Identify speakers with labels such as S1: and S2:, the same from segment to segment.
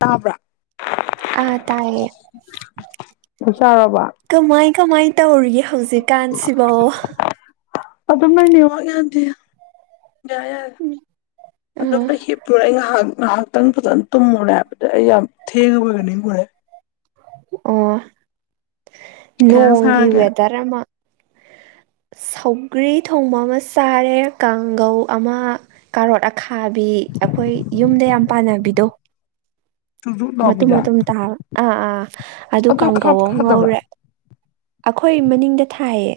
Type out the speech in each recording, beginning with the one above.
S1: ꯇꯥꯕ꯭ꯔꯥ
S2: ꯑꯥ ꯇꯌꯦ
S1: ꯆꯥꯛ ꯆꯥꯔꯕꯣ
S2: ꯀꯃꯥꯏ ꯀꯃꯥꯏ ꯇꯧꯔꯤꯒꯦ ꯍꯧꯖꯤꯛꯀꯥꯟꯁꯤꯕꯧ
S1: ꯑꯗꯨ ꯃꯥꯒꯤ ꯅꯦꯇꯋꯥꯛ ꯌꯥꯗꯦ ꯌꯥꯔꯦ ꯌꯥꯔꯦ
S2: ꯑ
S1: ꯑꯗꯨꯝꯅ ꯍꯤꯞꯇꯨꯔꯦ ꯑꯩ ꯉꯥꯏꯍꯥꯛ ꯉꯥꯏꯍꯥꯛꯇꯪ ꯐꯖꯅ ꯇꯨꯝꯃꯨꯔꯦ ꯍꯥꯏꯕ ꯑꯩ ꯌꯥꯝ ꯊꯦꯡ ꯑꯕꯣꯏꯀꯥ ꯅꯤꯡꯂꯨꯔꯦ
S2: ꯑꯣ
S1: ꯀꯩ ꯏꯟꯖꯥꯡ
S2: ꯅꯣꯡꯒꯤ
S1: ꯆꯥꯔꯒꯦ
S2: ꯋꯦꯗꯔ ꯑꯃ
S1: [inaudible]
S2: ꯁꯧꯒ꯭ꯔꯤ ꯊꯣꯡꯕ ꯑꯃ ꯆꯥꯔꯦ ꯀꯥꯡꯒꯧ ꯑꯃ ꯀꯥꯔꯣꯠ ꯑ ꯈꯥꯕꯤ ꯑꯩꯈꯣꯏ ꯌꯨꯝꯗ ꯌꯥꯝ ꯄꯥꯟꯅꯕꯤꯗꯣ
S1: ꯖꯨꯛꯖꯨꯛ
S2: ꯃꯇꯨꯝ
S1: ꯂꯥꯎꯕꯤꯗ
S2: ꯃꯇꯨꯝ ꯇꯥꯕ ꯑꯥ ꯑꯥ ꯑꯗꯨ ꯀꯥꯡꯀꯧ
S1: ꯈꯥꯕ꯭ꯔꯥ
S2: ꯑꯃ
S1: ꯈꯥꯗꯕ꯭ꯔꯥ
S2: ꯉꯧꯔꯦ ꯑꯩꯈꯣꯏ ꯃꯅꯤꯡꯗ ꯊꯥꯏꯌꯦ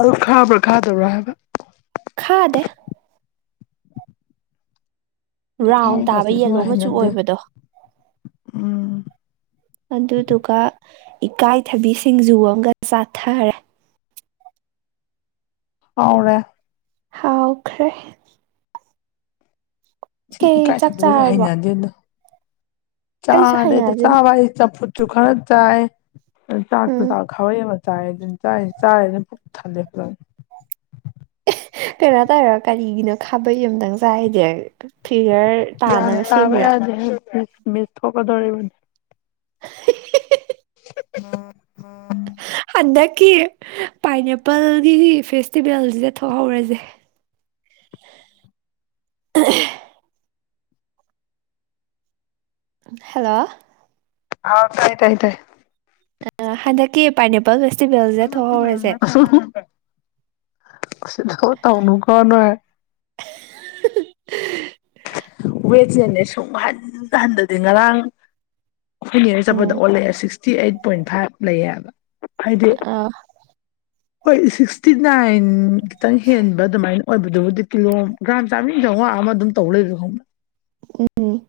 S1: ꯑꯗꯨ ꯈꯥꯕ꯭ꯔꯥ ꯈꯥꯗꯕ꯭ꯔꯥ ꯍꯥꯏꯕ
S2: ꯈꯥꯗꯦ ꯔꯥꯎꯟ ꯇꯥꯕ
S1: ꯊ
S2: ꯌꯦꯂꯣ ꯃꯆꯨ
S1: ꯍꯩꯅꯗꯦ
S2: ꯑꯣꯏꯕꯗꯣ
S1: ꯎꯝ
S2: ꯑꯗꯨꯗꯨꯒ ꯏꯀꯥꯏꯊꯕꯤ ꯁꯤꯡꯖꯨ ꯑꯃꯒ ꯆꯥꯊꯔꯦ
S1: ꯑꯥꯎꯅꯦ
S2: ꯍꯥꯎꯈ꯭ꯔꯦ
S1: ꯁꯤ
S2: ꯀꯩ
S1: ꯏꯀꯥꯏ
S2: ꯆꯥꯛ
S1: ꯊꯝꯕꯤꯒꯁ
S2: ꯆꯥꯔꯕꯣ
S1: ꯍꯩꯅꯗꯦ ꯑꯗꯣ
S2: ꯑꯩꯁꯨ
S1: ꯆꯥꯅꯦꯗ
S2: ꯍꯩꯅꯗꯦ
S1: ꯆꯥꯕꯏꯁꯤ ꯆꯝꯐꯨꯠꯁꯨ ꯈꯔ ꯆꯥꯏ ꯑꯗꯨ ꯆꯥꯛꯁꯨ
S2: ꯎꯝ
S1: ꯆꯥꯛ ꯈꯋꯩ ꯑꯃ ꯆꯥꯏꯦ ꯑꯗꯨꯝ ꯆꯥꯏ ꯆꯥꯔꯦ ꯑꯗꯨꯝ ꯄꯨꯛ ꯊꯜꯂꯦ ꯐꯖꯅ
S2: ꯀꯩꯅꯣ ꯇꯧꯔꯣ ꯀꯔꯤꯒꯤꯅꯣ ꯈꯥꯕꯩ ꯑꯃꯝꯇꯪ ꯆꯥꯏꯗꯤ ꯐꯤꯌꯔ
S1: ꯆꯕꯦ ꯌꯥꯗꯤ ꯃꯤ ꯃꯤꯁ ꯊꯣꯛꯀꯗꯧꯔꯤꯕꯅꯤ ꯎꯝ
S2: ꯍꯟꯗꯛꯀꯤ ꯄꯥꯏꯅꯦꯄꯜꯒꯤ ꯐꯦꯁꯇꯤꯚꯦꯜꯁꯤꯗ ꯊꯣꯛꯍꯧꯔꯁꯦ ꯑ ꯍꯜꯂꯣ
S1: ꯍꯥꯎ ꯇꯥꯏ ꯇꯥꯏ ꯇꯥꯏ
S2: ꯑ ꯍꯟꯗꯛꯀꯤꯦ ꯄꯅꯤꯄꯥꯒꯁ
S1: ꯁꯤꯗꯣ ꯇꯅꯀꯅꯥꯏ
S2: [inaudible]
S1: ꯋꯦꯠꯅꯦꯅꯦ ꯁꯨꯝ ꯍꯟ ꯍꯟꯊꯗꯤ ꯉꯔꯥꯡ ꯑꯩꯈꯣꯏ ꯅꯣꯏ ꯆꯠꯄꯗ
S2: ꯎꯝ
S1: ꯑꯣꯜꯂꯛꯑꯦ ꯁꯤꯛꯁꯇꯤ ꯑꯩꯠ ꯄꯣꯏꯟ ꯐꯥꯏꯚ ꯂꯩꯌꯦꯕ ꯍꯥꯏꯗꯤ
S2: ꯑ
S1: ꯍꯣꯏ ꯁꯤꯛꯁꯇꯤ ꯅꯥꯏꯟ ꯈꯤꯇꯪ ꯍꯦꯟꯕ ꯑꯗꯨꯃꯥꯏꯅ ꯑꯣꯏꯕꯗꯨꯕꯨꯗꯤ ꯀꯤꯂꯣ ꯒ꯭ꯔꯥꯥꯟ ꯆꯥꯃꯤꯟ ꯆꯉ ꯑꯃ ꯑꯗꯨꯝ ꯇꯧ ꯂꯩꯣꯏꯕ ꯈꯣꯅ
S2: ꯎꯝ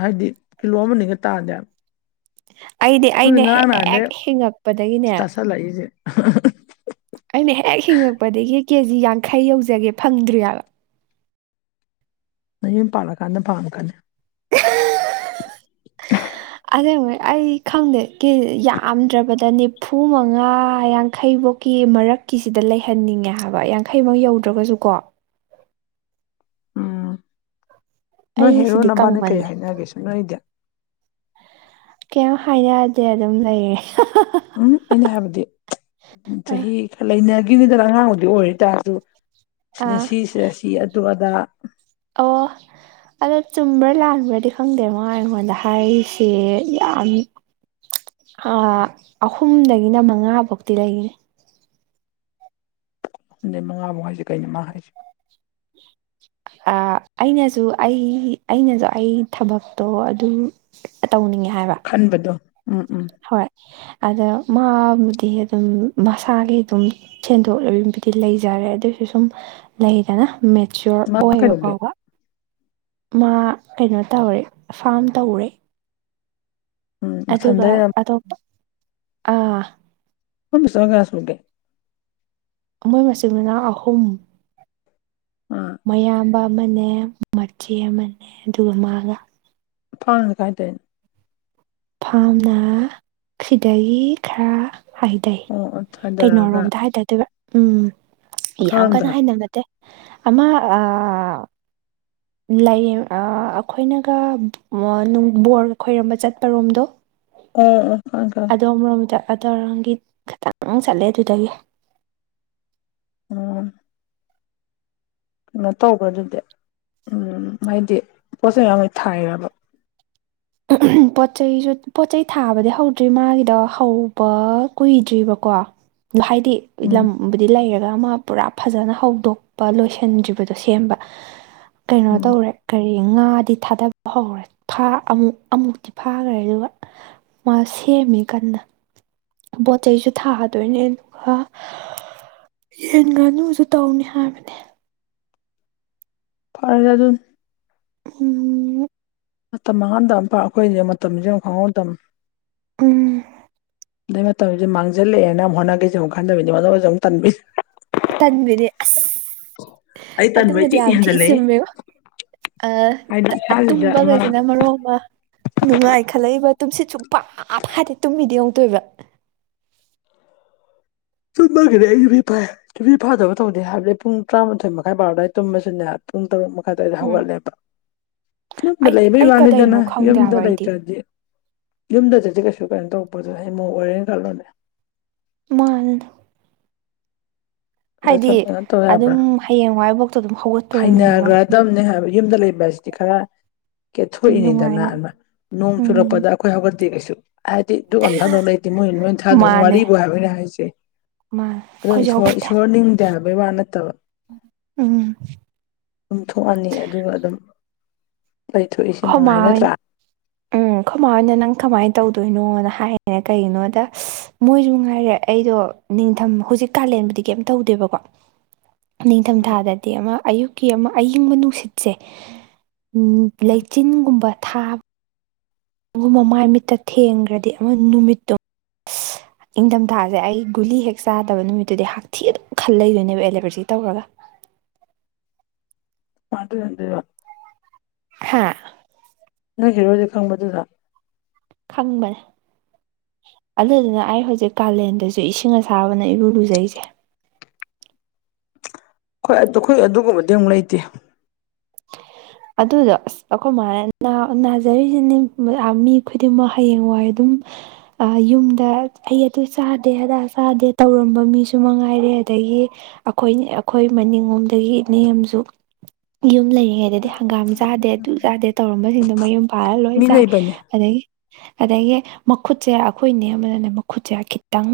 S1: ꯍꯥꯏꯗꯤ ꯀꯤꯂꯣ ꯑꯃꯅꯤꯒ ꯇꯥꯅꯦꯕ
S2: ꯑꯩꯗꯤ ꯑꯩꯅ ꯍꯦꯛ ꯍꯤꯡꯉꯛꯄꯗꯒꯤꯅꯦ
S1: ꯆ ꯂꯏꯁꯦ
S2: ꯑꯩꯅ ꯍꯦꯛ ꯍꯤꯡꯉꯛꯄꯗꯒꯤ ꯀꯦꯖꯤ ꯌꯥꯡꯈꯩ ꯌꯧꯖꯒꯦ ꯐꯪꯗ꯭ꯔꯤꯑꯕ
S1: ꯅ ꯌꯨꯝ ꯄꯥꯜꯛꯑꯀꯥꯟꯗ ꯐꯥꯝꯀꯅꯤ
S2: ꯑꯁꯦꯡꯕꯩ ꯑꯩ ꯈꯪꯗꯦ ꯀ ꯌꯥꯝꯗ꯭ꯔꯕꯗꯅꯦ ꯍꯐꯨ ꯃꯉꯥ ꯌꯥꯡꯈꯩꯐꯧꯀꯤ ꯃꯔꯛꯀꯤꯁꯤꯗ ꯂꯩꯍꯟꯅꯤꯡꯉꯦ ꯍꯥꯏꯕ ꯌꯥꯡꯈꯩꯃꯛ ꯌꯧꯗ꯭ꯔꯒꯁꯨꯀꯣ
S1: ꯎꯝ ꯅꯣꯏ
S2: ꯑꯩ
S1: ꯍꯦꯔꯣ
S2: ꯁꯤꯗꯤ
S1: ꯅꯕꯥꯅ ꯀꯔꯤ
S2: ꯀꯪꯃꯜꯂꯦ
S1: ꯍꯥꯏꯅꯒꯦꯁꯨ ꯅꯣꯏꯗꯤ
S2: ꯀꯩꯝ ꯍꯥꯏꯅꯗꯦ ꯑꯗꯨꯝ ꯂꯩꯌꯦ
S1: ꯎꯝ ꯑꯩꯅ ꯍꯥꯏꯕꯗꯤ ꯎ
S2: ꯑꯥ
S1: ꯆꯍꯤ ꯈꯔ ꯂꯩꯅꯈꯤꯕꯅꯤꯗꯅ ꯑꯉꯥꯡꯕꯨꯗꯤ ꯑꯣꯏꯇꯥꯔꯁꯨ ꯁꯤꯗ
S2: ꯑꯥ
S1: ꯁꯤꯁꯤꯗ ꯁꯤ ꯑꯗꯨ ꯑꯗꯥ
S2: ꯑꯣ ꯑꯗꯣ ꯆꯨꯝꯕ꯭ꯔꯥ ꯂꯥꯟꯕ꯭ꯔꯗꯤ ꯈꯪꯗꯦ ꯃꯅꯥ ꯑꯩꯉꯣꯟꯗ ꯍꯥꯏꯔꯤꯁꯦ ꯌꯥꯝ ꯑꯍꯨꯝꯗꯒꯤꯅ ꯃꯉꯥ ꯐꯥꯎꯗꯤ ꯂꯩꯅꯦ
S1: ꯃꯤꯅꯤꯠ ꯃꯉꯥꯃꯨ ꯍꯥꯏꯁꯁꯤ ꯀꯩꯅꯣ ꯃꯥ ꯍꯥꯏꯁꯤ
S2: ꯑꯩꯅꯁꯨ ꯑꯩ ꯑꯩꯅꯁꯨ ꯑꯩ ꯊꯕꯛꯇꯣ ꯑꯗꯨ ꯇꯧꯅꯤꯡꯉꯦ ꯍꯥꯏꯕ
S1: ꯈꯟꯕꯗꯣ ꯎꯝ ꯎꯝ
S2: ꯍꯣꯏ ꯑꯗ ꯃꯥꯕꯨꯗꯤ ꯑꯗꯨꯝ ꯃꯁꯥꯒꯤ ꯑꯗꯨꯝ ꯁꯦꯟꯗꯣꯛ ꯂꯝꯕꯤꯕꯨꯗꯤ ꯂꯩꯖꯔꯦ ꯑꯗꯨꯑꯣꯏꯁꯨ ꯁꯨꯝ ꯂꯩꯗꯅ ꯃꯦꯆꯆꫭꯔ
S1: ꯃꯥ
S2: ꯑꯣꯏꯕ
S1: ꯀꯩꯗꯧꯒꯦ
S2: ꯐꯥꯎꯕ ꯃꯥ ꯀꯩꯅꯣ ꯇꯧꯔꯦ ꯐꯥꯝ ꯇꯧꯔꯦ
S1: ꯎꯝ
S2: ꯑꯗꯨꯒ
S1: ꯃꯊꯟꯗ
S2: ꯑꯇꯣꯄ ꯑꯥ
S1: ꯍ ꯁꯣꯒꯥꯁꯦ
S2: ꯃꯣꯏ ꯃꯆꯤꯟ ꯃꯅꯥ ꯑꯍꯨꯝ
S1: ꯎꯝ
S2: ꯃꯌꯥꯝꯕ ꯑꯃꯅꯦ ꯃꯆꯦ ꯑꯃꯅꯦ ꯑꯗꯨꯒ ꯃꯥꯒ
S1: ꯐꯥꯎꯅ ꯀꯥꯏꯗꯣꯏꯅꯤ
S2: ꯐꯥꯝꯅ ꯁꯤꯗꯒꯤ ꯈꯔ ꯍꯥꯏꯊꯩ
S1: ꯑꯣ ꯑꯣ ꯊꯥꯗꯔꯒ
S2: ꯀꯩꯅꯣꯔꯣꯝꯗ ꯍꯥꯏꯇꯥꯗꯣꯏꯕ ꯎꯝ ꯌꯥꯝ
S1: ꯈꯥꯔꯣꯝꯗꯔ
S2: ꯀꯟꯅ ꯍꯥꯏꯅꯕ ꯑꯃ ꯑ
S1: INAUDIBLE
S2: ꯂꯩꯌꯦ ꯑꯩꯈꯣꯏꯅꯒ ꯕꯣꯔꯒ ꯈꯣꯏꯔꯝꯕ ꯆꯠꯄꯔꯣꯝꯗꯣ
S1: ꯑꯣ ꯑꯣ ꯑꯣ
S2: ꯑꯗꯣꯝ ꯔꯣꯝꯗ ꯑꯗꯧꯔꯒꯤ ꯈꯤꯇꯪ ꯆꯠꯂꯦ ꯑꯗꯨꯗꯒꯤ
S1: ꯎꯝ ꯀꯩꯅꯣ ꯇꯧꯕ꯭ꯔ ꯑꯗꯨꯗꯤ ꯎꯝ ꯍꯥꯏꯗꯤ ꯄꯣꯠ ꯆꯩꯩ ꯃꯌꯥꯝ ꯂꯣꯏ ꯊꯥꯏꯕ INAUDIBLE
S2: ꯄꯣꯠ ꯆꯩꯁꯨ ꯄꯣꯠ ꯆꯩꯩ ꯊꯥꯕꯗꯤ ꯍꯧꯗ꯭ꯔꯤ ꯃꯥꯒꯤꯗꯣ ꯍꯧꯕ ꯀꯨꯏꯗ꯭ꯔꯤꯕꯀꯣ ꯥꯍꯥꯏꯗꯤ
S1: ꯎꯝ
S2: ꯂꯝ ꯕꯨꯗꯤ ꯗꯤ ꯂꯩꯔꯒ ꯑꯃ ꯄꯨꯔꯥ ꯐꯖꯅ ꯍꯧꯗꯣꯛꯄ ꯂꯣꯏꯁꯤꯟꯗ꯭ꯔꯤꯕꯗꯣ ꯁꯦꯝꯕ ꯀꯩꯅꯣ
S1: ꯎꯝ
S2: ꯇꯧꯔꯦ ꯀꯔꯤ ꯉꯥꯗꯤ ꯊꯥꯗꯕ ꯍꯧꯔꯦ ꯊꯥ ꯑꯃꯨꯛ ꯑꯃꯨꯛꯇꯤ ꯐꯥꯈ꯭ꯔꯦ ꯑꯗꯨꯒ ꯃꯥ ꯁꯦꯝꯃꯦ ꯀꯟꯅ ꯄꯣꯠ ꯆꯩꯁꯨ ꯊꯥꯗꯣꯏꯅꯦ ꯑꯗꯨꯒ ꯌꯦꯟ ꯉꯥꯅꯨꯁꯨ ꯇꯧꯅꯤ ꯍꯥꯏꯕꯅꯦ
S1: ꯐꯔꯦ ꯑꯗꯨꯅ
S2: ꯎꯝ
S1: ꯃꯇꯝ ꯃꯥꯡꯍꯥꯟꯗꯄꯥꯛ ꯑꯩꯈꯣꯏꯁꯦ ꯃꯇꯝꯁꯦ ꯑꯃꯨ ꯈꯪꯍꯧ ꯃꯇꯝ
S2: ꯎꯝ
S1: ꯑꯗꯩ ꯃꯇꯝꯧꯁꯦ ꯃꯥꯡꯁꯤꯜꯂꯛꯑꯦꯅ ꯑꯃ ꯍꯣꯅꯈꯤꯁꯤꯁ ꯑꯃꯨꯛ ꯈꯟꯗꯕꯅꯤ ꯃꯗꯁꯨꯨꯝꯕꯤ ꯇꯥꯟꯕꯤꯅꯤ
S2: ꯇꯟꯕꯤꯅꯦ ꯑꯁ
S1: ꯑꯩ ꯇꯟꯕꯩ
S2: ꯑꯗꯨꯃꯗꯤ
S1: ꯇꯤꯛ
S2: ꯌꯥꯝ ꯊꯤ
S1: ꯍꯦꯟꯖꯜꯂꯛꯑꯦ
S2: ꯆꯨꯝꯃꯦꯕꫭ
S1: ꯍꯥꯏꯗꯤ
S2: ꯑ
S1: ꯏꯁꯥꯁꯤꯗ ꯑꯃ
S2: ꯇꯨꯝꯕꯒꯩꯁꯤꯅ ꯃꯔꯣ ꯑꯃ ꯅꯨꯡꯉꯥꯏ ꯈꯜꯂꯛꯏꯕ ꯇꯨꯝꯁꯤꯠ ꯁꯨꯟ ꯐꯥ ꯐꯥꯗꯦ ꯇꯨꯝꯃꯤꯗꯤ ꯑꯃꯨꯛꯇꫭꯏꯕ
S1: ꯇꯨꯝꯃꯒꯤꯗꯤ ꯑꯩ ꯌꯄꯤ ꯐ ꯇꯨꯁꯤꯠ ꯐꯗꯕ ꯇꯧꯗꯦ ꯍꯥꯏꯕꯗꯤ ꯄꯨꯡ ꯇꯔꯥꯃꯥꯊꯣꯏ ꯃꯈꯥꯏ ꯕꯔꯣꯑꯗꯥꯏ ꯇꯨꯝꯃꯁꯨꯅꯦ ꯄꯨꯡ ꯇꯔꯨꯛ ꯃꯈꯥꯏ ꯑꯗꯨꯋꯥꯏꯗ
S2: ꯎꯝ
S1: ꯍꯧꯒꯠꯂꯦꯕ ꯌꯨꯝꯗ
S2: ꯑꯩ
S1: ꯂꯩꯕꯩ
S2: ꯑꯩ
S1: ꯋꯥꯅꯤꯗꯅ
S2: ꯀꯗꯩꯅꯣ ꯈꯪꯗꯦ
S1: ꯌꯨꯝꯗ
S2: ꯍꯥꯏꯕ ꯑꯩꯗꯤ
S1: ꯂꯩꯇ꯭ꯔꯗꯤ ꯌꯨꯝꯗꯗꯤ ꯀꯩꯁꯨ ꯀꯩꯅꯣ ꯇꯧꯔꯛꯄꯗꯣ ꯍꯌꯦꯡ ꯃꯧ ꯑꯣꯏꯔꯦꯅ ꯈꯜꯠꯂꯣꯅꯦ
S2: ꯃꯥ
S1: ꯑꯗ
S2: ꯍꯥꯏꯗꯤ
S1: ꯁꯨꯝ ꯀꯩꯅꯣ
S2: ꯑꯗꯨꯝ ꯍꯌꯦꯡꯋꯥꯏꯐꯥꯎꯇꯣ ꯑꯗꯨꯝ ꯍꯧꯒꯠ
S1: ꯍꯩꯅꯈ꯭ꯔꯗꯕꯅꯦ ꯍꯥꯏꯕ ꯌꯨꯝꯗ ꯂꯩꯕ ꯍꯥꯏꯁꯤꯗꯤ ꯈꯔ ꯀꯦꯊ
S2: ꯅꯨꯡꯉꯥꯏꯅ
S1: ꯊꯣꯛꯏꯅꯤꯗꯅ ꯅꯣꯡ
S2: ꯎꯝ
S1: ꯆꯨꯔꯛꯄꯗ ꯑꯩꯈꯣꯏ ꯍꯧꯒꯠꯇꯤ ꯀꯩꯁꯨ ꯍꯥꯏꯗꯤ ꯑꯗꯨ ꯙꯀ ꯑꯃꯥ ꯊꯥꯙ ꯂꯤꯇꯦ ꯃꫭꯏ ꯂꫭꯏ ꯊꯥꯙꯕ ꯋꯥꯔꯤꯕꯨ ꯍꯥꯏꯕ ꯑꯩꯅ ꯍꯥꯏꯁꯦ
S2: ꯃꯥ
S1: ꯑꯗꯣ ꯏꯁ ꯏꯁꯣꯔ ꯅꯤꯡꯗꯦ ꯍꯥꯏꯕꯩ ꯋꯥ ꯅꯠꯇꯕ
S2: ꯎꯝ
S1: ꯑꯗꯨꯝ ꯊꯣꯛꯑꯅꯤ ꯑꯗꯨꯒ ꯑꯗꯨꯝ ꯂꯩꯊꯣꯛꯏꯁꯤ
S2: ꯈꯣꯃꯥ
S1: ꯃꯉꯥꯏ ꯅꯠꯇ꯭ꯔꯥ
S2: ꯍꯣꯏꯅ ꯎꯝ ꯈꯨꯃꯥꯅ ꯅꯪ ꯀꯃꯥꯏꯅ ꯇꯧꯗꯣꯏꯅꯣꯅ ꯍꯥꯏꯌꯦꯅ ꯀꯩꯒꯤꯅꯣꯗ ꯃꯣꯏꯁꯨ ꯉꯥꯏꯔꯦ ꯑꯩꯗꯣ ꯅꯤꯡꯊꯝ ꯍꯧꯖꯤꯛ ꯀꯥꯂꯦꯟꯕꯗꯤ ꯀꯩꯝꯇ ꯇꯧꯗꯦꯕꯀꯣ
S1: [inaudible] ꯎꯝ
S2: ꯅꯤꯡꯊꯝꯊꯥꯗꯗꯤ ꯑꯃ ꯑꯌꯨꯛꯀꯤ ꯑꯃ ꯑꯏꯤꯡꯕ ꯅꯨꯡꯁꯤꯠꯁꯦ ꯂꯩꯆꯤꯟꯒꯨꯝꯕ ꯊꯥꯕ ꯑꯗꯨꯒꯨꯝ ꯃ ꯃꯥꯏ ꯃꯤꯠꯇ ꯊꯦꯡꯈ꯭ꯔꯗꯤ ꯑꯃ ꯅꯨꯃꯤꯠꯇꯨ
S1: INAUDIBLE
S2: ꯏꯪꯊꯝꯊꯥꯁꯦ ꯑꯩ ꯒꯨꯂꯤ ꯍꯦꯛ ꯆꯥꯗꯕ ꯅꯨꯃꯤꯠꯇꯨꯗꯤ ꯍꯛꯊꯤ ꯑꯗꯨꯝ ꯈꯜ ꯂꯩꯗꯣꯏꯅꯦꯕ ꯑꯦꯂꯦꯕꯔꯖꯤ ꯇꯧꯔꯒ
S1: ꯃ ꯑꯗꯨꯗ
S2: ꯍꯥꯥ
S1: ꯅꫭꯏ ꯍꯦꯔꯣꯁꯦ ꯈꯪꯕꯗꯨꯗ
S2: ꯈꯪꯕꯅꯦ ꯑꯗꯨꯗꯨꯅ ꯑꯩ ꯍꯧꯖꯤꯛ ꯀꯥꯂꯦꯟꯗꯁꯨ ꯏꯁꯤꯡ ꯑꯁꯥꯕꯅ ꯏꯔꯨ ꯂꯨꯖꯩꯁꯦ
S1: ꯍꯣꯏ ꯑ ꯑꯩꯈꯣꯏ ꯑꯗꯨꯒꯨꯝꯕꯗꯤ ꯑꯃꯨꯛ ꯂꯩꯇꯦ
S2: ꯑꯗꯨꯗꯣ ꯑꯁ ꯑꯩꯈ ꯃꯥꯅ ꯅꯥꯖꯔꯤꯁꯤꯅꯤ ꯃꯤ ꯈꯨꯗꯤꯡꯃꯛ ꯍꯌꯦꯡꯋꯥꯏ ꯑꯗꯨꯝ ꯌꯨꯝꯗ ꯑꯩ ꯑꯗꯨ ꯆꯥꯗꯦ ꯍꯗ ꯆꯥꯗꯦ ꯇꯧꯔꯝꯕ ꯃꯤꯁꯨ ꯃꯉꯥꯏꯔꯦ ꯑꯗꯒꯤ ꯑꯩꯈꯣꯏ ꯑꯩꯈꯣꯏ ꯃꯅꯤꯡꯂꯣꯝꯗꯒꯤ ꯏꯅꯦ ꯑꯃꯁꯨ ꯌꯨꯝ ꯂꯩꯔꯤꯉꯩꯗꯗꯤ ꯍꯪꯒꯥꯝ ꯆꯥꯗꯦ ꯑꯗꯨꯛ ꯆꯥꯗꯦ ꯇꯧꯔꯝꯕꯁꯤꯡꯗꯣ ꯃꯌꯨꯝ ꯄꯥꯜꯂ ꯂꯣꯏ
S1: ꯃꯤ
S2: ꯆꯥꯏ
S1: ꯂꯩꯕꯅꯦ
S2: ꯑꯗꯒꯤ ꯑꯗꯒꯤ ꯃꯈꯨꯠꯁꯦ ꯑꯩꯈꯣꯏꯅꯦ ꯑꯃꯅꯅꯦ ꯃꯈꯨꯠꯁꯦ ꯈꯤꯇꯪ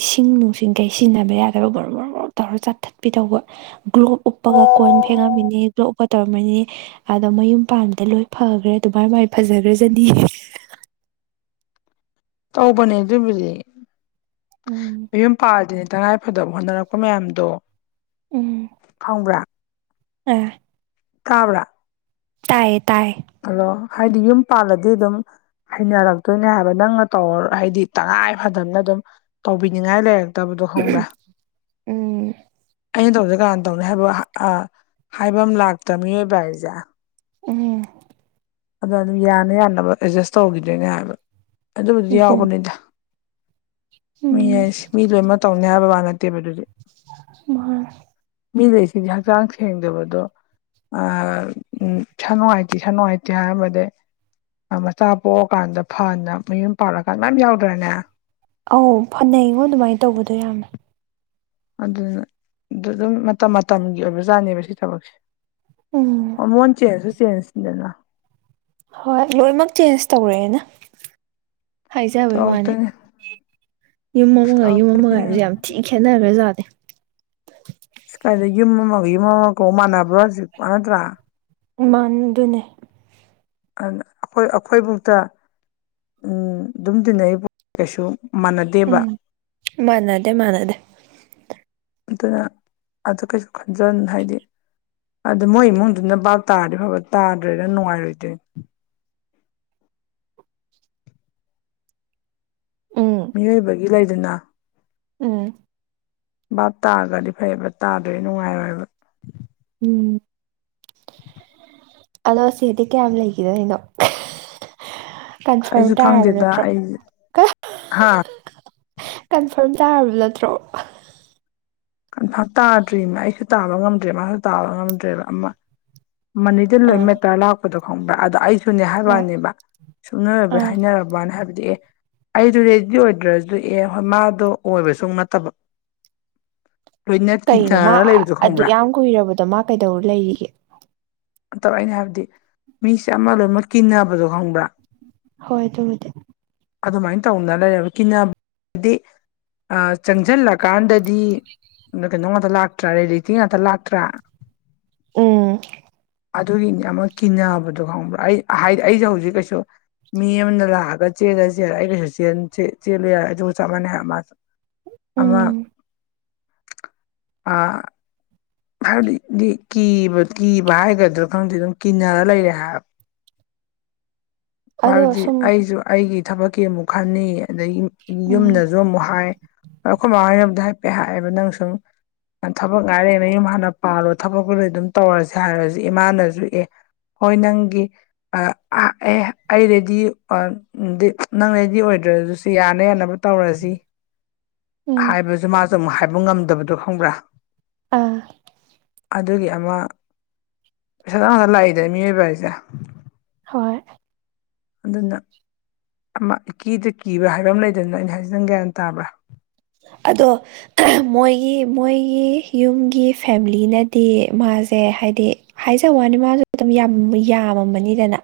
S2: ꯏꯁꯤꯡ ꯅꯨꯡꯁꯤꯡꯈꯩ ꯁꯤꯖꯤꯟꯅꯕ ꯌꯥꯗꯕ ꯕꯣ ꯃꯔ ꯇꯧꯔ ꯆꯥꯊꯠꯄꯤ ꯇꯧꯕ ꯒ꯭ꯂꯣꯞ ꯎꯞꯄꯒ ꯀꯣꯟ ꯐꯦꯡꯉꯝꯃꯤꯅꯤ ꯒ꯭ꯂꯣꯞ ꯎꯞꯄ ꯇꯧꯔꯝꯃꯤꯅꯤ ꯑꯗꯣ ꯃꯌꯨꯝ ꯄꯥꯟꯕꯥꯟꯗ ꯂꯣꯏ ꯐꯈ꯭ꯔꯦ ꯑꯗꯨꯃꯥꯏꯅ ꯃꯃꯥꯏꯅ ꯐꯖꯈ꯭ꯔꯖꯅꯤ
S1: ꯇꯧꯕꯅꯦ ꯑꯗꯨꯕꯨꯗꯤ
S2: ꯎꯝ
S1: ꯌꯨꯝ ꯄꯥꯜꯗꯅꯦ ꯇꯉꯥꯏꯐꯗꯕ ꯍꯣꯠꯅꯔꯛꯄ ꯃꯌꯥꯝꯗꯣ
S2: ꯎꯝ
S1: ꯈꯪꯕ꯭ꯔꯥ
S2: ꯑꯥ
S1: ꯇꯕ꯭ꯔꯥ
S2: ꯇꯌꯦ ꯇꯌꯦ
S1: ꯍꯂꫭ ꯍꯥꯏꯗꯤ ꯌꯨꯝ ꯄꯥꯜꯂꯗꯤ ꯑꯗꯨꯝ ꯍꯩꯅꯔꯛꯇꯣꯏꯅꯦ ꯍꯥꯏꯕ ꯅꯪꯅ ꯇꯧ ꯍꯥꯏꯗꯤ ꯇꯉꯥꯏ ꯐꯗꯅ ꯑꯗꯨꯝ ꯇꯧꯕꯤꯅꯤꯡꯉꯥꯏ ꯂꯩ ꯇꯕꯗꯣ ꯈꯪꯕ꯭ꯔꯥ
S2: ꯎꯝ
S1: ꯑꯩꯅ ꯇꯧꯗ ꯀꯥꯟꯅ ꯇꯧꯅꯤ ꯍꯥꯏꯕ ꯍꯥꯏꯐꯝ ꯂꯥꯛꯇ꯭ꯔ ꯃꯤꯑꯣꯏꯕ ꯍꯥꯏꯔꯤꯁꯦ
S2: ꯎꯝ
S1: ꯑꯗꯣ ꯑꯗꯨꯝ ꯌꯥꯅꯤ ꯌꯥꯅꯕ ꯑꯦꯗꯖꯁ ꯇꯧꯈꯤꯗꯣꯏꯅꯦ ꯍꯥꯏꯕ ꯑꯗꯨꯕꯨꯗꯤ
S2: ꯑꯗꯨꯅꯤ
S1: ꯌꯥꯎꯕꯅꯤꯗ ꯃꯤ
S2: ꯎꯝ
S1: ꯍꯥꯏꯁꯤ ꯃꯤ ꯂꯣꯏꯃꯛ ꯇꯧꯅꯤ ꯍꯥꯏꯕ ꯋꯥꯅꯠꯇꯕ ꯑꯗꯨꯗꯤ
S2: ꯃꯅꯤ
S1: ꯃꯤ ꯂꯩꯁꯤꯗ ꯍꯛꯆꯥꯡ ꯁꯦꯡꯗꯕꯗꯣ ꯑ ꯎ ꯏꯁꯅꯨꯉꯥꯏꯇ‌ꯦ ꯏꯁꯅꯨꯉꯥꯏꯇ ꯍꯥꯏꯝꯕꯗꯤ ꯃꯆꯥ ꯄꯣꯛꯑꯀꯥꯟꯗ ꯐꯅ ꯃꯌꯨꯝ ꯄꯥꯜꯂꯛꯑꯀꯥꯟꯗ ꯃꯌꯥꯝ ꯌꯥꯎꯗ꯭ꯔꯦꯅꯦ
S2: ꯑꯧ ꯐꯅꯩꯡꯉꯣ ꯑꯗꯨꯃꯥꯏꯅ ꯇꯧꯕꯗꯣ ꯌꯥꯝꯃꯦ
S1: ꯑꯗꯨꯗꯨꯅ ꯑꯗꯨ ꯑꯗꯨꯝ ꯃꯇꯝ ꯃꯇꯝꯒꯤ ꯑꯣꯏꯕꯖꯥꯠꯅꯦꯕ ꯁꯤ ꯊꯕꯛꯁꯦ
S2: ꯎꯝ
S1: ꯍꫭꯔꯜꯃꯣꯟ ꯆꯦꯜꯁꯨ ꯆꯦꯟꯅ ꯅꯤꯗꯅ
S2: ꯍꯣꯏ ꯂꯣꯏꯅꯃꯛ ꯆꯦꯟꯖ ꯇꯧꯔꯛꯑꯦꯅ ꯍꯥꯏꯖꯕꯩ ꯋꯥꯅꯤ
S1: ꯇꯧꯔꯛꯇꯣꯏꯅꯦ
S2: ꯌꯨꯝ ꯑꯃꯒ
S1: ꯑꯁ
S2: ꯌꯨꯝ ꯑꯃꯒ ꯍꯥꯏꯕꯁꯦ ꯌꯥꯝ ꯊꯤ ꯈꯦꯠꯅꯈ꯭ꯔꯖꯥꯠꯅꯤ
S1: ꯑꯁ ꯀꯥꯏꯗ ꯌꯨꯝ ꯑꯃꯒ ꯌꯨꯝ ꯑꯃꯒꯀꯧ ꯃꯥꯟꯅꯕ꯭ꯔꯣ ꯍꯧꯖꯤꯛꯄ ꯅꯠꯇ꯭ꯔꯥ
S2: ꯏꯃꯥꯟꯗꯨꯅꯦ
S1: ꯑꯗꯨꯅ ꯑꯩꯈꯣꯏ ꯑꯩꯈꯣꯏꯕꯨꯥꯎꯗ ꯑꯗꯨꯝ ꯇꯤꯟꯅꯔꯤꯕ ꯀꯩꯁꯨ ꯃꯥꯟꯅꯗꯦꯕ
S2: ꯃꯥꯅꯥꯗꯦ ꯃꯥꯅꯗꯦ
S1: ꯑꯗꯨꯅ ꯑꯗꯨ ꯀꯩꯁꯨ ꯈꯟꯖ ꯍꯥꯏꯗꯤ ꯑꯗ ꯃꯣꯏ ꯏꯃꯨꯡꯗꯨꯅ ꯕꯥꯞ ꯇꯥꯔꯗꯤ ꯐꯕ ꯇꯥꯗ꯭ꯔꯦꯔ ꯅꯨꯡꯉꯥꯏꯔꯣꯏꯗꯣꯏ꯫
S2: ꯎꯝ
S1: ꯃꯤꯑꯣꯏꯕꯒꯤ ꯂꯩꯗꯅ
S2: ꯎꯝ
S1: ꯚꯥꯞ ꯇꯥꯔꯒꯗꯤ ꯐꯩꯕ ꯇꯥꯗꯣꯏ ꯅꯨꯡꯉꯥꯏꯔꯣꯏꯕ
S2: ꯎꯝ ꯑꯗꯣ ꯁꯦꯗꯤ ꯀꯌꯥꯝ ꯂꯩꯈꯤꯗꯣꯔꯤꯅꯣ ꯀꯟꯐꯥꯔꯝ
S1: ꯑꯩꯁꯨ
S2: ꯇꯥꯔꯕ
S1: ꯈꯪꯗꯦꯗ
S2: ꯅꯠꯇ꯭ꯔꯣ
S1: ꯑꯩ ꯍꯥ
S2: ꯀꯟꯐꯥꯔꯝ ꯇꯥꯔꯕ ꯅꯠꯇ꯭ꯔꯣ
S1: ꯀꯟꯐꯥꯞ ꯇꯥꯗ꯭ꯔꯤꯃ ꯑꯩꯁꯨ ꯇꯥꯕ ꯉꯝꯗ꯭ꯔꯦ ꯃꯥꯁꯨ ꯇꯥꯕ ꯉꯝꯗ꯭ꯔꯦꯕ ꯑꯃ꯫ ꯃꯅꯤꯗ ꯂꯣꯏ
S2: ꯑꯥ
S1: ꯃꯦꯇꯔ ꯂꯥꯛꯄꯗꯣ ꯈꯪꯕ꯭ꯔꯥ ꯑꯗꯣ ꯑꯩꯁꯨꯅꯦ
S2: ꯍꯣꯏ
S1: ꯍꯥꯏꯔꯛꯑꯅꯦꯕ꯫ ꯁꯨꯡꯅꯔꯕ
S2: ꯑꯥ
S1: ꯍꯥꯏꯅꯔꯕꯅ ꯍꯥꯏꯕꯗꯤ ꯑꯦ꯫ ꯑꯩꯗ ꯔꯦꯗꯤ ꯑꯣꯏꯗ꯭ꯔꯁꯨꯗꯤ ꯑꯦ ꯍꯣꯏ ꯃꯥꯗꯣ ꯑꯣꯏꯕ ꯁꯨꯡ ꯅꯠꯇꯕ꯫ ꯇꯣꯏꯅꯦꯠ ꯀꯤ ꯀꯥꯔꯒꯥ ꯂꯩꯕꯗꯣ ꯈꯪꯕ꯭ꯔꯥ
S2: ꯀꯨꯏꯔꯕꯗꯣ ꯃꯥ ꯀꯩꯗꯧꯔ ꯂꯩꯔꯤꯒꯦ
S1: ꯇꯧꯔꯛꯏꯅꯦ ꯍꯥꯏꯕꯗꯤ ꯃꯤꯁꯦ ꯑꯃ ꯂꯣꯏꯅꯃꯛ ꯀꯤꯟꯅꯕꯗꯣ ꯈꯪꯕ꯭ꯔꯥ
S2: ꯍꯣꯏ ꯇꯕꯨꯗ
S1: ꯑꯗꯨꯃꯥꯏꯅ ꯇꯧꯅ ꯂꯩꯔꯕ ꯀꯤꯗꯤ ꯆꯪꯁꯤꯜꯂꯀꯥꯟꯗꯗꯤ ꯀꯩꯅꯣ ꯉꯥꯛꯇ ꯂꯥꯛꯇ꯭ꯔꯥ ꯔꯤꯂꯤꯦꯇꯤ ꯉꯥꯛꯇ ꯂꯥꯛꯇ꯭ꯔꯥ
S2: ꯎꯝ
S1: ꯑꯗꯨꯒꯤꯅꯦ ꯑꯃ ꯀꯤꯅꯕꯗꯣ ꯈꯪꯕ꯭ꯔꯥ ꯑꯩ ꯍꯥꯏꯗꯤ ꯑꯩꯁꯨꯦ ꯍꯧꯖꯤꯛ ꯀꯩꯁꯨ ꯃꯤ ꯑꯃꯗ ꯂꯥꯛꯑꯒ ꯆꯦꯜꯂ ꯆꯦꯜꯦ ꯑꯩ ꯀꯩꯁꯨ ꯆꯦꯜꯂꯨ ꯍꯥꯏꯔꯦ ꯑꯩꯁꯨ ꯆꯞ ꯃꯥꯟꯅꯩ ꯍꯥꯏ ꯃꯥ꯫ ꯑꯃ
S2: ꯎꯝ
S1: ꯑ ꯍꯥꯏꯕꯗꯤꯗꯤ ꯀꯤꯕ ꯀꯤꯕ ꯍꯥꯏꯒꯗ꯭ꯔꯥ ꯈꯪꯗꯦ ꯑꯗꯨꯝ ꯀꯤꯟꯅꯔ ꯂꯩꯔꯦ ꯍꯥꯏ
S2: ꯑꯗꯣ
S1: ꯍꯥꯏꯕꯗꯤ
S2: ꯁꯨꯝ
S1: ꯑꯩꯁꯨ ꯑꯩꯒꯤ ꯊꯕꯛꯀꯤ ꯑꯃꯨꯛ ꯈꯅꯤ ꯑꯗꯒꯤ꯫
S2: ꯎꯝ
S1: ꯌꯨꯝꯗꯁꯨ ꯑꯃꯨꯛ ꯍꯥꯏ꯫ ꯑꯩꯈꯣꯏ ꯃꯃꯥꯡꯅ ꯑꯝꯗ ꯍꯥꯏꯐꯦꯠ ꯍꯥꯏꯑꯦꯕ ꯅꯪ ꯁꯨꯝ ꯌꯥꯝ ꯊꯕꯛ ꯉꯥꯏꯔꯤ꯫ ꯌꯨꯝ ꯍꯥꯟꯅ ꯄꯥꯜꯔꯣ ꯊꯕꯛ ꯑꯗꯨꯝ ꯇꯧꯔꯁꯦ ꯍꯥꯏꯔꯁꯤ ꯏꯃꯥꯅꯁꯨ ꯑꯦ ꯍꯣꯏ ꯅꯪꯒꯤ ꯑꯦ ꯑꯩ ꯔꯦꯗꯤ ꯅꯪ ꯔꯦꯗꯤ ꯑꯣꯏꯗ꯭ꯔ ꯑꯗꯨꯁꯨ ꯌꯥꯅ ꯌꯥꯅꯕ꯫ ꯇꯧꯔꯁꯤ
S2: ꯎꯝ
S1: ꯍꯥꯏꯕꯁꯨ ꯃꯥꯁꯨ ꯑꯃꯨꯛ ꯍꯥꯏꯕ ꯉꯝꯗꯕꯗꯣ ꯈꯪꯕ꯭ꯔꯥ꯫
S2: ꯑꯥ
S1: ꯑꯗꯨꯒꯤ ꯑꯃ ꯄꯩꯁꯥ ꯇ ꯉꯇ ꯂꯥꯛꯏꯗ ꯃꯤꯑꯣꯏꯕ ꯍꯥꯏꯁꯦ
S2: ꯍꯣꯏ
S1: ꯑꯗꯨꯅ ꯑꯃ ꯏꯀꯤꯦꯗ ꯀꯤꯕ ꯍꯥꯏꯕ ꯑꯃ ꯂꯩꯗꯅ ꯑꯩꯅ ꯍꯥꯏꯖꯗꯪ ꯒ꯭ꯌꯥꯟ ꯇꯥꯕ꯭ꯔꯥ
S2: ꯑꯗꯣ ꯃꯣꯏꯒꯤ ꯃꯣꯏꯒꯤ ꯌꯨꯝꯒꯤ ꯐꯦꯂꯤꯅꯗꯤ ꯃꯥꯁꯦ ꯍꯥꯏꯗꯤ ꯍꯥꯏꯖ ꯋꯥꯅꯤ ꯃꯥꯁꯨ ꯑꯗꯨꯝ ꯌꯥꯝꯃꯕꯅꯤꯗꯅ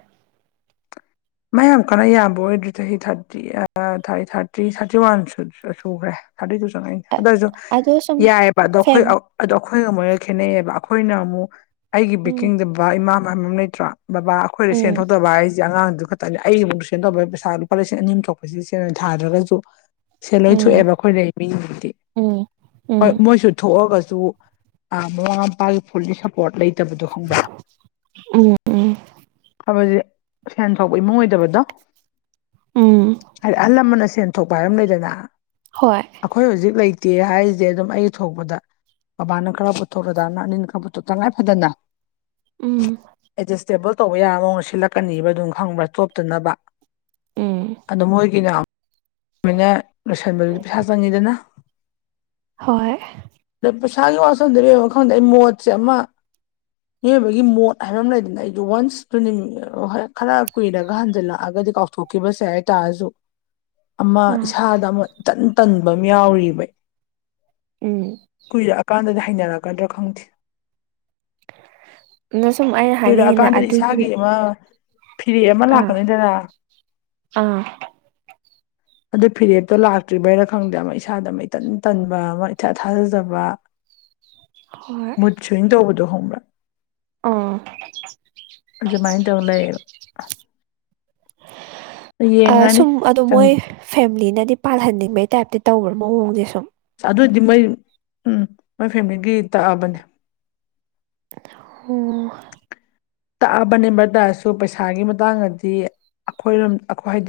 S1: ꯃꯌꯥꯝ ꯀꯟꯅ ꯌꯥꯕ ꯑꯣꯏꯗ꯭ꯔꯤ ꯆꯍꯤ ꯊꯥꯔꯇꯤ ꯊ ꯊꯥꯔꯇꯤ ꯊꯥꯔꯇꯤ ꯋꯥꯟ ꯁꯨꯈ꯭ꯔꯦ꯫ ꯊꯥꯔꯇꯤ ꯇꯨ ꯆꯪꯉꯛꯅꯤ ꯑꯗꯨ ꯑꯣꯏꯏꯁꯨ
S2: ꯑꯗꯣ ꯁꯨꯝ
S1: ꯌꯥꯏꯑꯕ ꯑꯗꯣ ꯑꯩꯈꯣꯏ
S2: ꯐꯦꯝ
S1: ꯑꯗꯣ ꯑꯩꯈꯣꯏꯒ ꯃꯣꯏꯒ ꯈꯦꯠꯅꯩꯌꯦꯕ ꯑꯩꯈꯣꯏꯅ ꯑꯃꯨꯛ ꯑꯩꯒꯤ
S2: ꯎꯝ
S1: ꯕꯦꯛꯀꯤꯡꯗꯕ ꯏꯃꯥ ꯃꯌꯥꯝ ꯑꯃ ꯂꯩꯇ꯭ꯔꯥ ꯕꯕꯥ ꯑꯩꯈꯣꯏꯗ ꯁꯦꯟ
S2: ꯎꯝ
S1: ꯊꯣꯛꯇꯕ ꯑꯩꯁ ꯑꯉꯥꯡꯗꯨ ꯈ ꯑꯩꯒꯤ ꯑꯃꯨꯛ ꯇꯨꯁꯦꯟ ꯇꯧꯕ ꯄꯩꯁꯥ ꯂꯨꯄꯥ ꯂꯤꯁꯤꯡ ꯑꯅꯤ ꯑꯨ ꯊꯣꯛꯄꯁꯤ ꯁ ꯊꯥꯗ꯭ꯔꯒꯁꯨ ꯁꯦ
S2: ꯎꯝ
S1: ꯂꯣꯏꯊꯣꯛꯑꯦꯕ ꯑꯩꯈꯣꯏ ꯂꯩ ꯃꯤꯁꯤꯡꯗꯤ
S2: ꯎꯝ
S1: ꯍꯣꯏ
S2: ꯎꯝ
S1: ꯃꯣꯏꯁꯨ ꯊꯣꯛꯑꯒꯁꯨ꯫ ꯑ ꯃꯃꯥ ꯃꯄꯥꯒꯤ ꯐꯨꯜꯂꯤ ꯁꯄꯣꯔꯠ ꯂꯩꯇꯕꯗꯣ ꯈꯪꯕ
S2: ꯎꯝ ꯎꯝ
S1: ꯍꯥꯏꯕꯁ ꯁꯦꯟ ꯐꯥꯎꯕ ꯏꯃꯨꯡ ꯑꯣꯏꯗꯕꯗꯣ
S2: ꯎꯝ
S1: ꯍꯥꯏꯗꯤ ꯑꯍꯜ ꯂꯃꯟꯅ ꯁꯦꯟ ꯊꯣꯛꯄ ꯍꯥꯏꯕꯝ ꯂꯩꯗꯅ
S2: ꯍꯣꯏ
S1: ꯑꯩꯈꯣꯏ ꯍꯧꯖꯤꯛ ꯂꯩꯇꯦ ꯍꯥꯏꯔꯤꯁꯦ ꯑꯗꯨꯝ ꯑꯩ ꯊꯣꯛꯄꯗ ꯕꯥꯅ ꯈꯔ ꯄꯨꯊꯣꯛꯂꯗ ꯅ ꯑꯅꯤꯅ ꯈꯔ ꯄꯨꯊꯣꯛ ꯇꯉꯥꯏ ꯐꯗꯅ
S2: ꯎꯝ
S1: ꯑꯦꯗꯖꯁꯇꯦꯕꯜ ꯇꯧꯕ ꯌꯥꯔ ꯃꯑꯣꯡꯅ ꯁꯤꯠꯂꯛꯀꯅꯤꯕ ꯑꯗꯨꯝ ꯈꯪꯕ꯭ꯔꯥ ꯇꯣꯞꯇꯅꯕ
S2: ꯎꯝ
S1: ꯑꯣ ꯃꯣꯏꯒꯤꯅꯅ ꯂꯣꯏꯁꯤꯟꯕꯗꯨꯗꯤ ꯄꯩꯁꯥ ꯆꯪꯉꯤꯗꯅ꯫
S2: ꯍꯣꯏ
S1: ꯑꯗꯩ ꯄꯩꯁꯥꯒꯤ ꯋꯥꯁꯜꯗ ꯂꯩꯡꯣ ꯈꯪꯗꯦ ꯑꯩ ꯃꯣꯠꯁꯦ ꯑꯃ ꯃꯤꯑꯣꯏꯕꯒꯤ ꯃꯣꯠ ꯍꯥꯏꯕ ꯑꯃ ꯂꯩꯗꯅ ꯑꯩꯗꯣ ꯋꯥꯟꯁ ꯇ ꯈꯔ ꯀꯨꯏꯔꯒ ꯍꯟꯖꯤꯜꯂꯛꯑꯒꯗꯤ ꯀꯥꯎꯊꯣꯛꯈꯤꯕꯁꯦ ꯍꯥꯏꯇꯥꯔꯁꯨ ꯑꯃ
S2: ꯑꯥ
S1: ꯏꯁꯥꯗ ꯑꯃ ꯏ ꯇꯟ ꯇꯟꯕ ꯑꯃ ꯌꯥꯎꯔꯤꯕ
S2: ꯎꯝ
S1: ꯀꯨꯏꯔꯛꯑꯀꯥꯟꯗꯗꯤ ꯍꯩꯅꯔꯛꯀꯗ꯭ꯔꯥ ꯈꯪꯗꯦ
S2: ꯑꯗ ꯁꯨꯝ ꯑꯩꯅ
S1: ꯀꯣꯏꯔ
S2: ꯍꯥꯏꯅꯤꯡꯉꯤꯅ
S1: ꯀꯥꯗꯔꯤ
S2: ꯑꯗꯨꯒꯤ
S1: ꯁꯥꯥꯒꯦꯃ ꯐꯔꯤꯌꯥ ꯑꯃ
S2: ꯑꯥ
S1: ꯂꯥꯛꯒꯅꯤꯗꯔꯥ
S2: ꯑꯥ
S1: ꯑꯗꯨ ꯐꯤꯔꯦꯞꯇꯣ ꯂꯥꯛꯇ꯭ꯔꯤꯕꯩꯅ ꯈꯪꯗꯦ ꯑꯃ ꯏꯁꯥꯗ ꯑꯃ ꯏꯇꯟ ꯇꯟꯕ ꯑꯃ ꯏꯊꯠ ꯊꯥꯖꯖꯕ [inaudible]
S2: ꯍꯣꯏ
S1: ꯁꯋꯤꯡ ꯇꯧꯕꯗꯣ ꯍꯪꯕ꯭ꯔꯥ
S2: ꯑꯥ
S1: ꯑꯗꯨꯃꯥꯏꯅ ꯇꯧ ꯂꯩꯌꯦꯕ [unintelligible] ꯌꯦꯡꯉꯅꯤ
S2: ꯁꯨꯝ ꯑꯗꯨ ꯃꯣꯏ ꯐꯦꯂꯤꯅꯗꯤ ꯄꯥꯜꯍꯟꯅꯤꯡꯕꯩ ꯇꯥꯏꯞꯇꯤ ꯇꯧꯕ꯭ꯔꯥ ꯃꯑꯣꯡꯗꯤꯦ ꯁꯨꯝ
S1: ꯑꯗꯨꯏꯗꯤ ꯃꯣꯏ ꯎꯝ ꯃꯣꯏ ꯐꯦꯃꯤꯂꯤꯒꯤ ꯇꯛꯑꯕꯅꯦ
S2: ꯑꯣ
S1: ꯇꯛꯑꯕꯅꯦ ꯍꯥꯏꯇꯥꯥꯔꯁꯨ ꯄꯩꯁꯥꯒꯤ ꯃꯇꯥꯡꯗꯗꯤ ꯑꯩꯈꯣꯏꯔꯣꯝ ꯑꯩꯈꯣꯏ ꯍꯥꯏꯗꯤ